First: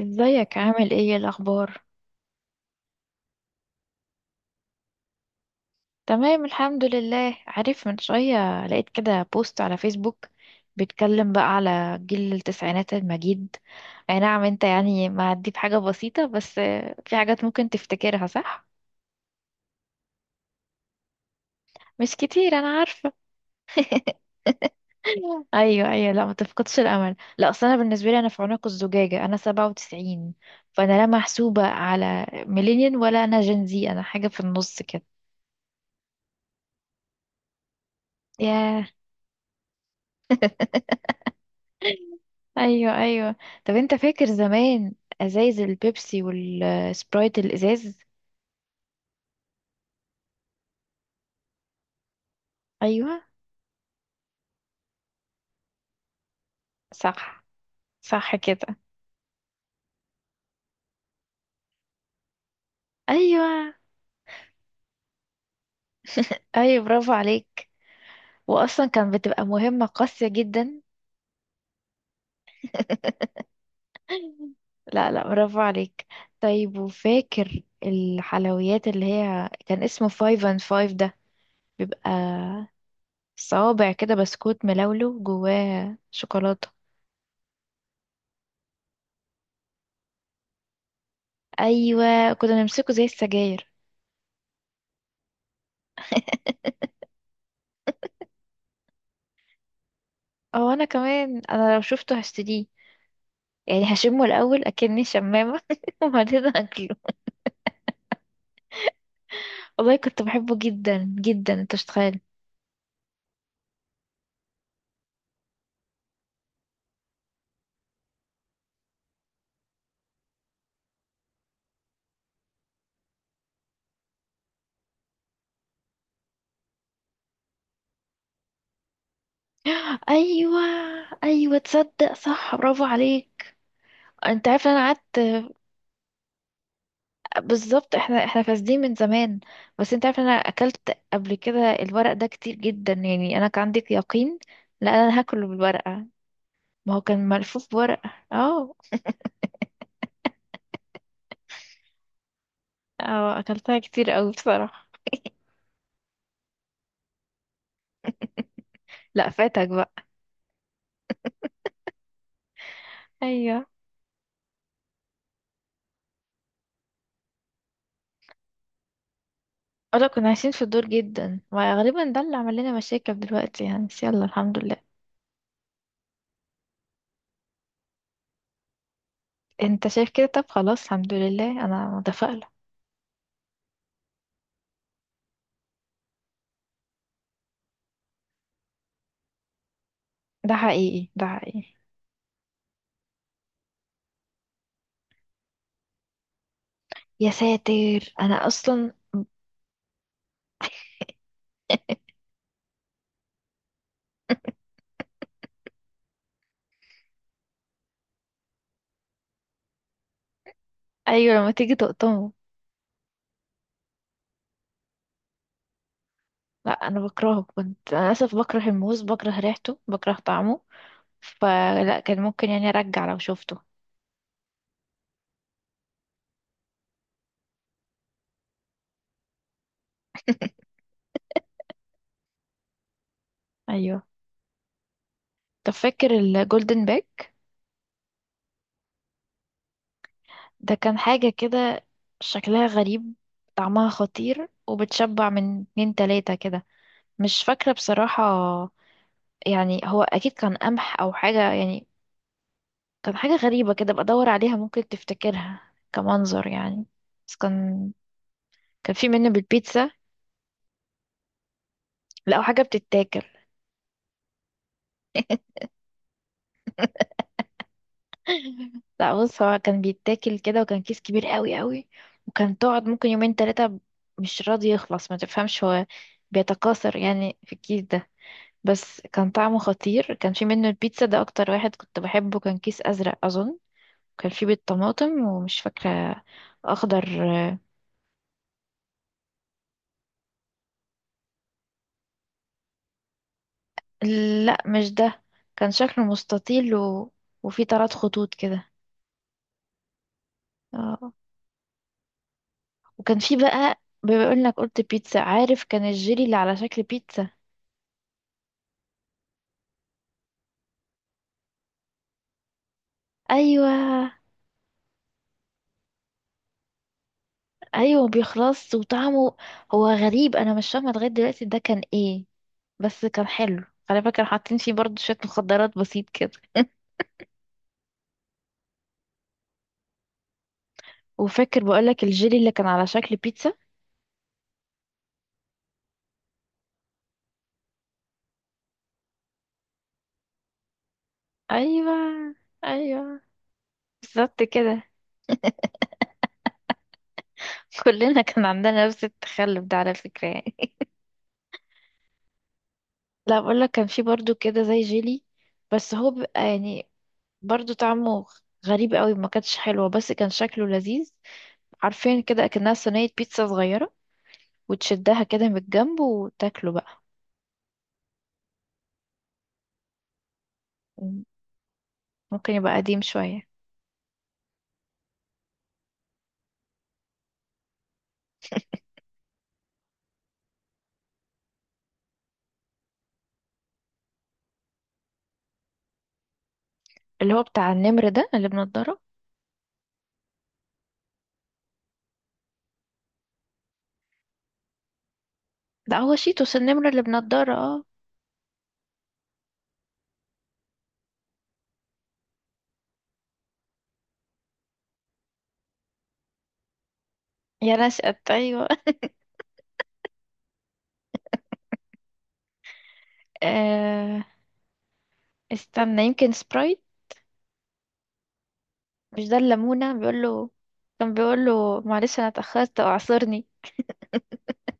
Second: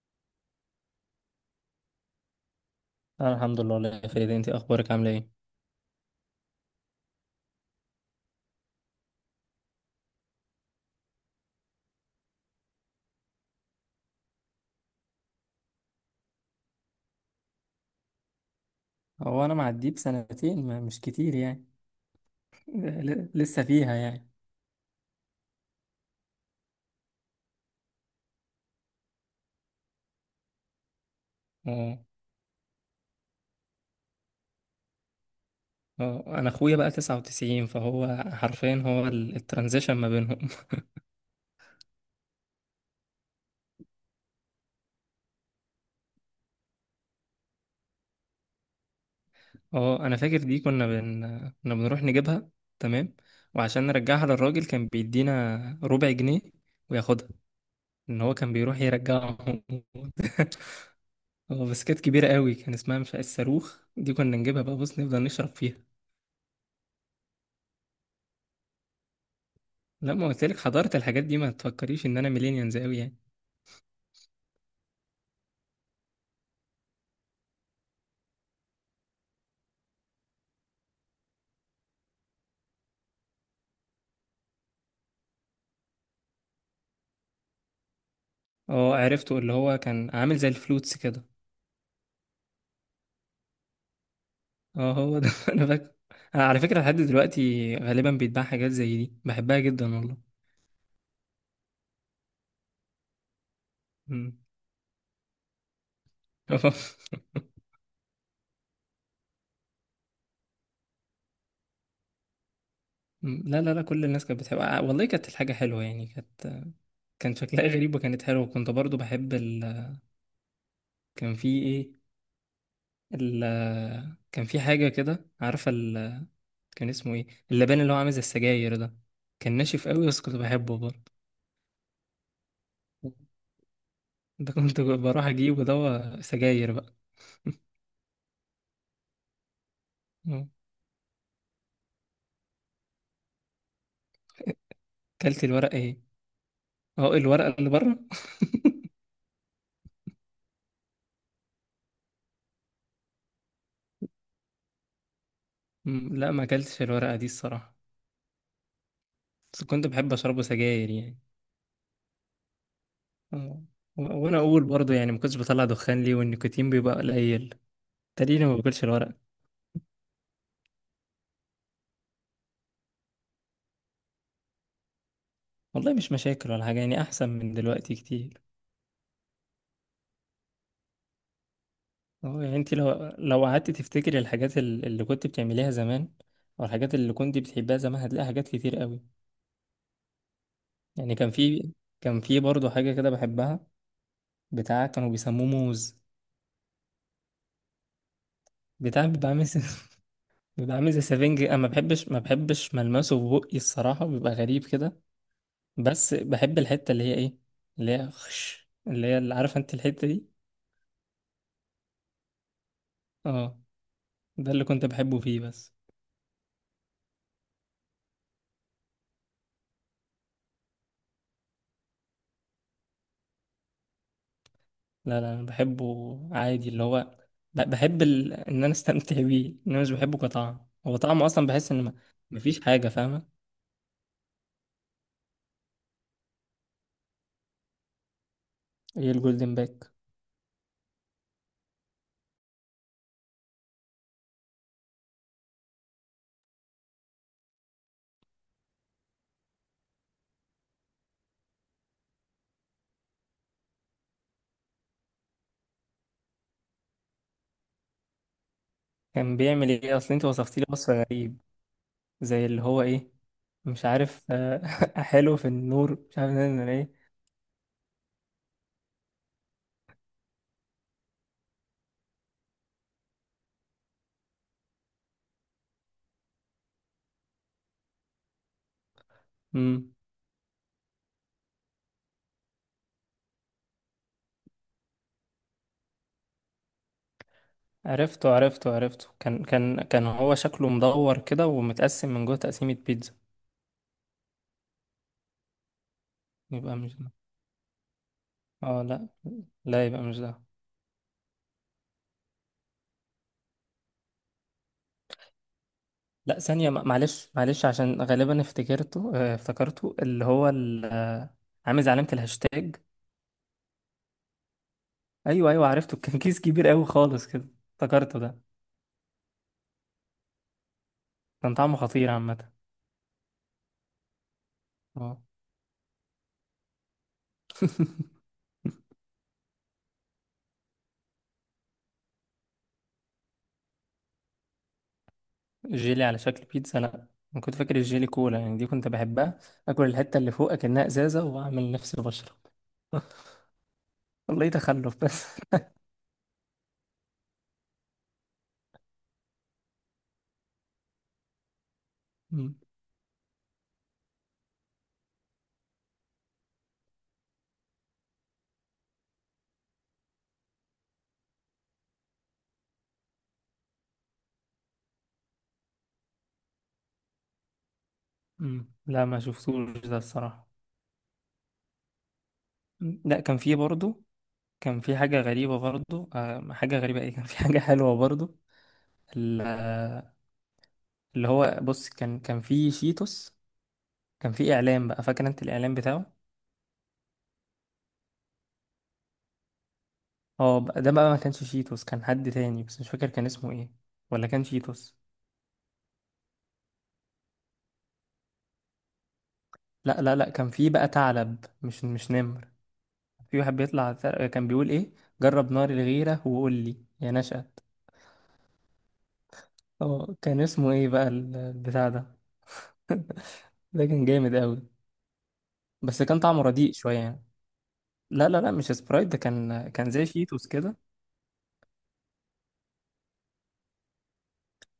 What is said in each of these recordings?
ازيك؟ عامل ايه؟ إيه الاخبار؟ أنا الحمد لله، والله يا فريدة، أنت أخبارك عاملة إيه؟ تمام الحمد لله. عارف، من شوية لقيت كده بوست على فيسبوك بيتكلم بقى على جيل التسعينات المجيد. اي نعم، انت يعني معدي بحاجة بسيطة بس في حاجات ممكن تفتكرها. صح، هو انا معديه بسنتين، ما مش كتير يعني. مش كتير انا عارفة. لسه فيها يعني. ايوه ايوه، لا ما تفقدش الامل. لا اصل انا بالنسبه لي، انا في عنق الزجاجه 97، فانا لا محسوبه أه. على ميلينيال ولا انا جنزي، انا حاجه في النص كده. أه، أنا أخويا بقى 99، فهو حرفيا ياه. هو الترانزيشن ما بينهم. ايوه ايوه. طب انت فاكر زمان ازايز البيبسي والسبرايت الازاز؟ أه أنا فاكر دي، كنا بنروح نجيبها. تمام. ايوه. وعشان نرجعها للراجل كان بيدينا ربع جنيه وياخدها، صح، إن هو صح كان كده. بيروح يرجعهم. هو بس كانت كبيرة قوي، كان اسمها مش عارف، ايوه الصاروخ دي كنا نجيبها بقى، بص نفضل نشرب فيها. ايوه، برافو عليك. واصلا كان بتبقى مهمة لا، ما قاسية قلت لك جدا. حضرت الحاجات دي، ما تفكريش ان انا ميلينيانز قوي يعني. لا لا، برافو عليك. طيب، وفاكر الحلويات اللي هي كان اسمه فايف اند فايف ده؟ بيبقى صوابع كده بسكوت ملولو جواه شوكولاتة. اه عرفته، اللي هو كان عامل زي الفلوتس كده. ايوه، كنا نمسكه زي السجاير. اه هو ده. انا فاكر. أنا على فكرة لحد دلوقتي غالبا بيتباع حاجات زي دي، بحبها جدا والله. او انا كمان، انا لو شفته هشتريه. يعني هشمه مم. الاول اكني شمامه، وبعدين هاكله. والله كنت بحبه جدا جدا، انت مش تخيل. مم. لا لا لا، كل الناس كانت بتحبها، آه، والله كانت الحاجة حلوة يعني، كانت، كان شكلها غريب وكانت حلوة، وكنت برضو بحب كان في ايه ال... كان في حاجة كده، عارفة كان اسمه ايه، اللبان اللي هو عامل زي السجاير ده، كان ناشف قوي بس كنت ايوه بحبه برضه. ايوه، تصدق؟ صح، برافو عليك. انت ده عارف كنت انا قعدت؟ بروح اجيب ودوا سجاير بقى. بالظبط، احنا فاسدين من زمان. بس انت عارف، انا مم. اكلت قبل كده الورق ده كتير جدا. يعني انا كان عندي يقين لا، انا اكلت هاكله الورقة ايه؟ بالورقه. ما هو اه كان الورقة ملفوف اللي بره. بورقه، اه. اه، اكلتها كتير قوي بصراحه. مم، لا ما اكلتش الورقة دي الصراحة. لا بس فاتك كنت بقى. بحب اشربه سجاير يعني. آه. ايوه. وانا اقول برضه يعني، ما كنتش بطلع دخان ليه، والنيكوتين بيبقى قليل، تقريبا ما باكلش الورقة. اه لا، كنا عايشين في الدور جدا، وغالبا ده اللي عمل لنا مشاكل دلوقتي يعني، بس يلا الحمد لله. والله مش مشاكل ولا حاجة يعني، احسن من دلوقتي كتير. انت شايف كده؟ طب خلاص، الحمد لله، انا اه متفائلة. يعني انت لو قعدت تفتكري الحاجات اللي كنت بتعمليها زمان، او الحاجات اللي كنت بتحبها زمان، هتلاقي حاجات كتير قوي. ده حقيقي، يعني ده كان حقيقي. في، برضه حاجة كده بحبها، بتاع كانوا بيسموه موز. يا ساتر، انا اصلا. بتاع بيبقى عامل زي- بيبقى عامل زي سفنج، انا ما بحبش ما بحبش ملمسه في بقي الصراحه، بيبقى غريب كده. بس بحب الحته اللي هي ايه، اللي هي خش، اللي هي اللي عارفه انت الحته دي. ايوه، لما تيجي تقطمه. اه ده اللي كنت بحبه فيه بس. لا انا بكرهه، كنت انا للاسف بكره الموز، بكره ريحته، بكره طعمه. فلا كان ممكن يعني ارجع لو شفته. لا لا، انا بحبه عادي، اللي هو بحب ان انا استمتع بيه، ان انا مش بحبه كطعم، هو طعمه اصلا بحس ان ما... مفيش حاجه فاهمه. ايوه. طب فاكر الجولدن باك؟ ايه الجولدن باك؟ ده كان حاجة كده شكلها غريب، طعمها خطير، وبتشبع من اتنين تلاتة كده. مش فاكرة بصراحة. يعني هو أكيد كان قمح أو حاجة يعني. كان حاجة غريبة كده، بدور عليها ممكن تفتكرها كمنظر يعني. بس كان، كان في منه كان بيعمل بالبيتزا. ايه؟ اصل انت وصفتي لي وصف غريب، لا زي اللي حاجة هو ايه. بتتاكل. مش عارف، آه، حلو في النور، مش عارف ايه. لا بص، هو كان بيتاكل كده، وكان كيس كبير قوي قوي. وكان تقعد ممكن يومين تلاتة مش راضي يخلص، ما تفهمش هو بيتكاثر يعني في الكيس ده. بس كان طعمه امم خطير. كان في منه البيتزا ده، أكتر واحد كنت بحبه. كان كيس أزرق أظن. كان في بيض، طماطم، ومش فاكرة، أخضر. عرفته عرفته عرفته، كان كان كان هو شكله مدور كده ومتقسم من جوه تقسيمة بيتزا. لا مش ده، كان شكله مستطيل يبقى مش و... ده. وفي طرات خطوط كده. اه لا لا، يبقى مش ده. اه. وكان في بقى، بما انك قلت بيتزا، عارف كان الجيلي اللي لا على ثانية، شكل بيتزا. معلش معلش، عشان غالبا افتكرته، افتكرته اللي هو عامل زي علامة الهاشتاج. ايوه ايوه ايوه عرفته، كان كيس كبير قوي خالص كده، ايوه، افتكرته ده. بيخلص وطعمه، هو غريب انا مش فاهمه لغايه دلوقتي كان ده طعمه كان خطير ايه. عامة. بس كان حلو. على فكره حاطين فيه برضه شويه اه. مخدرات بسيط كده. وفاكر بقولك الجيلي اللي كان على شكل بيتزا. جيلي على شكل بيتزا؟ لا، انا كنت فاكر الجيلي كولا يعني، دي كنت بحبها. اكل الحتة اللي فوق اكنها ازازة واعمل ايوه نفسي بشرب. ايوه، بالظبط والله كده. تخلف بس. كلنا كان عندنا نفس التخلف ده على فكرة يعني. م- لا بقول لك، كان في برضو كده زي جيلي، بس هو بيبقى يعني برضو طعمه غريب قوي، ما كانتش حلوة بس كان شكله لذيذ. عارفين كده اكنها صينية بيتزا صغيرة، وتشدها كده من الجنب وتاكله بقى. م. لا ما شفتوش ده الصراحة. مم. ممكن يبقى م. قديم لا كان شوية. في برضه، كان في حاجة غريبة برضه، حاجة غريبة ايه، كان في حاجة حلوة برضه، ال- آه، اللي هو بص كان في شيتوس. كان في اعلان بقى، فاكر انت الاعلان بتاعه؟ اللي هو بتاع النمر ده اللي بنضارة. ده بقى ما كانش شيتوس، كان حد تاني بس مش فاكر كان اسمه ايه، ولا كان شيتوس. لا، هو شيتوس، النمر اللي بنضارة، اه. لا لا لا كان في بقى ثعلب، مش نمر. في واحد بيطلع كان بيقول ايه، جرب نار الغيرة وقول لي يا نشأة. يا نشأت، ايوه. اه كان اسمه ايه بقى البتاع ده. ده كان آه. جامد قوي. استنى، بس كان يمكن طعمه رديء سبرايت. شويه يعني. لا لا لا مش سبرايت ده، مش ده كان الليمونة زي بيقول شيتوس له؟ كده. كان بيقول له معلش انا اتأخرت اعذرني.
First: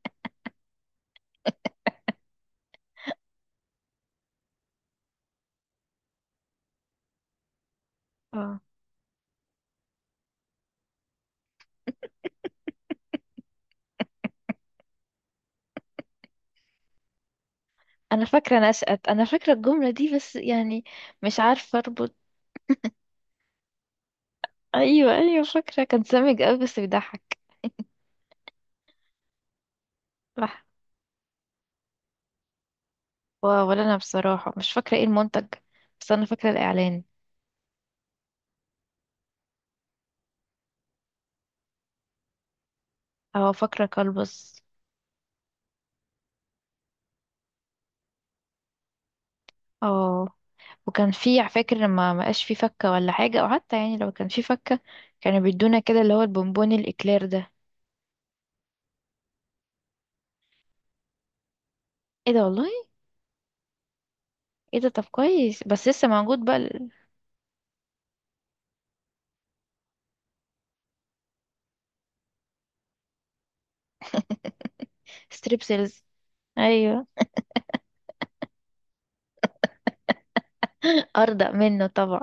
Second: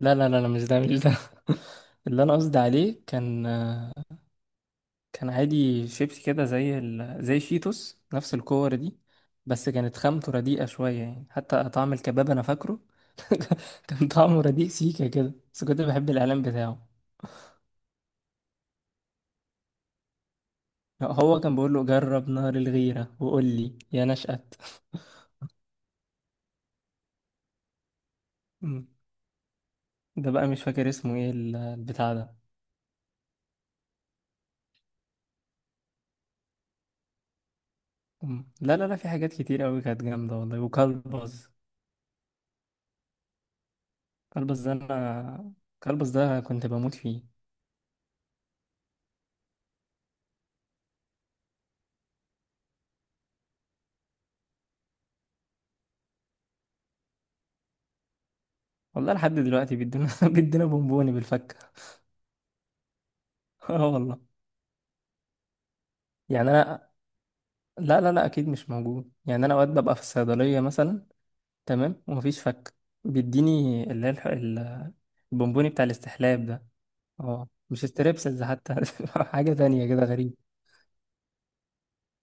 لا لا لا لا مش ده مش ده. اللي انا قصدي عليه كان عادي شيبسي كده زي زي شيتوس نفس اه. الكور دي. بس كانت خامته رديئه شويه يعني، حتى طعم الكباب انا فاكره. كان طعمه رديء سيكا كده، بس كنت بحب الاعلان بتاعه. انا فاكرة نشأت، انا فاكرة الجملة دي بس يعني مش هو كان بيقول عارفة له اربط. جرب نار الغيره وقول لي يا نشأت. ايوه ايوه، فاكرة، كان سامج قوي بس بيضحك. ده بقى مش صح. فاكر اسمه ايه البتاع ده. ولا انا بصراحة مش فاكرة ايه المنتج، بس انا فاكرة الاعلان. مم. لا لا لا، في حاجات كتير قوي كانت جامدة والله، وكلبز. اه فاكرة كلبز كلبس. ده انا، كلبز ده كنت بموت فيه. اه. وكان في، فاكر لما ما بقاش في فكة ولا حاجة، او حتى يعني لو كان في فكة، كانوا بيدونا كده اللي هو البونبوني الاكلير ده. والله لحد دلوقتي بيدونا بيدونا بونبوني بالفكة. ايه ده والله. اه والله. ايه ده؟ طب كويس، بس لسه موجود يعني بقى؟ انا، لا لا لا اكيد مش موجود، يعني انا اوقات ببقى في الصيدلية مثلا، تمام، ومفيش فك، بيديني اللي هي البونبوني بتاع ستريبسلز. الاستحلاب ده. ايوه. اه مش ستريبسلز حتى، حاجة تانية كده غريب. ارضى منه طبعا.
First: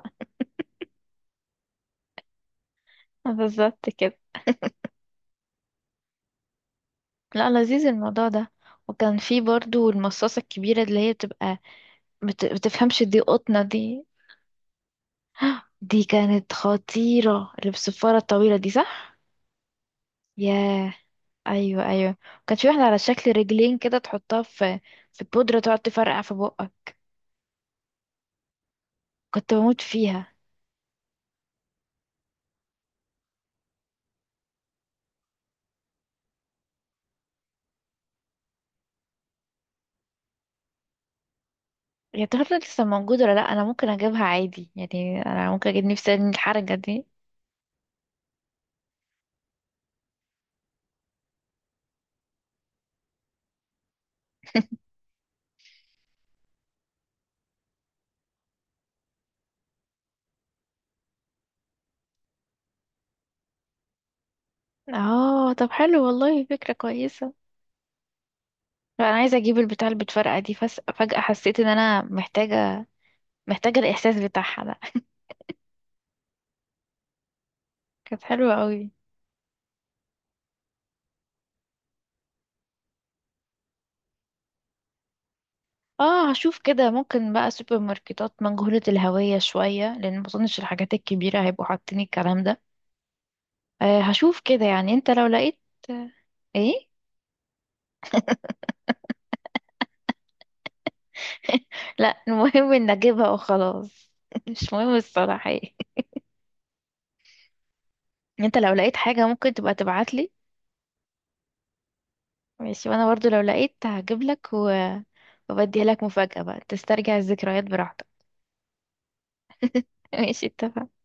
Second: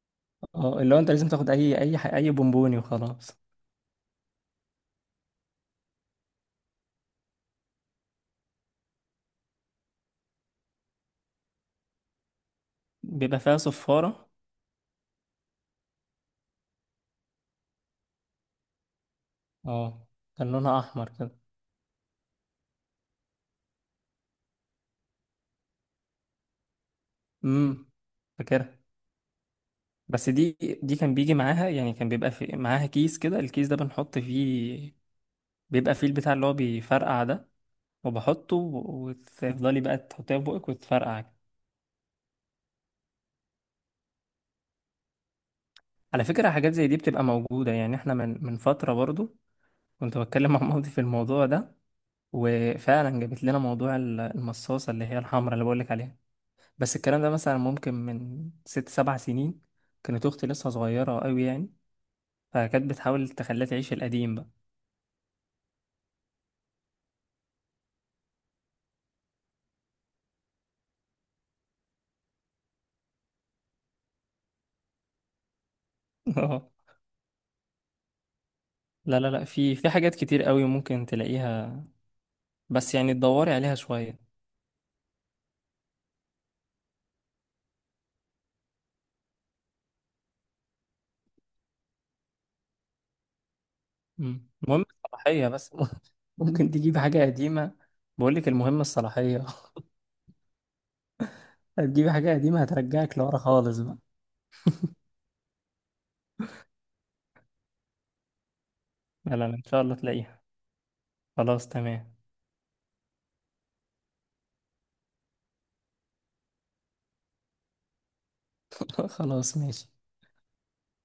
اه اللي هو انت لازم تاخد اي بونبوني وخلاص. بالظبط كده. لا، لذيذ الموضوع ده. وكان في برضو المصاصة الكبيرة اللي هي بتبقى، بتفهمش دي بيبقى فيها قطنة دي. صفارة. دي كانت خطيرة، اللي بالصفارة الطويلة دي، صح؟ اه كان لونها ياه. أحمر كده. ايوه ايوه. كان في واحدة على شكل رجلين كده، تحطها في في بودرة، تقعد تفرقع في بقك. امم فاكرها. كنت بموت بس فيها. دي كان بيجي معاها يعني، كان بيبقى في معاها كيس كده، الكيس ده بنحط فيه بيبقى فيه البتاع اللي هو بيفرقع ده، وتفضلي بقى تحطيها في بقك وتفرقع. يا ترى لسه موجودة ولا لا؟ انا ممكن اجيبها عادي يعني، انا ممكن اجيب نفسي على من فكرة حاجات الحركة زي دي دي. بتبقى موجودة، يعني احنا من فترة برضو كنت بتكلم مع مامتي في الموضوع ده، وفعلا جابت لنا موضوع المصاصة اللي هي الحمراء اللي بقولك عليها. بس الكلام ده مثلا ممكن من 6-7 سنين، كانت أختي لسه صغيرة أوي يعني، فكانت بتحاول تخليها تعيش القديم بقى. اه، طب حلو والله، فكرة كويسة. لا انا عايزه اجيب البتاع اللي بتفرقع دي، فجاه حسيت ان انا محتاجه، محتاجه الاحساس بتاعها ده. اه كانت حلوه قوي. لا لا لا، في حاجات كتير قوي ممكن تلاقيها، بس يعني تدوري عليها شوية. اه هشوف كده، ممكن بقى سوبر ماركتات مجهوله الهويه شويه، لان ما اظنش الحاجات الكبيره هيبقوا حاطين الكلام ده. آه هشوف كده المهم يعني، انت لو الصلاحية لقيت. بس. ممكن ايه؟ تجيب حاجة قديمة. بقولك المهم الصلاحية. هتجيبي لا، حاجة قديمة المهم ان هترجعك اجيبها لورا خالص بقى. وخلاص، مش مهم الصراحه ايه. انت لو لقيت حاجه لا لا ممكن لا، إن تبقى شاء الله تبعتلي. تلاقيها. خلاص تمام. ماشي، وانا برضو لو لقيت هجيب لك و... وبديها لك مفاجاه بقى، تسترجع الذكريات براحتك. خلاص ماشي. ماشي، اتفقنا.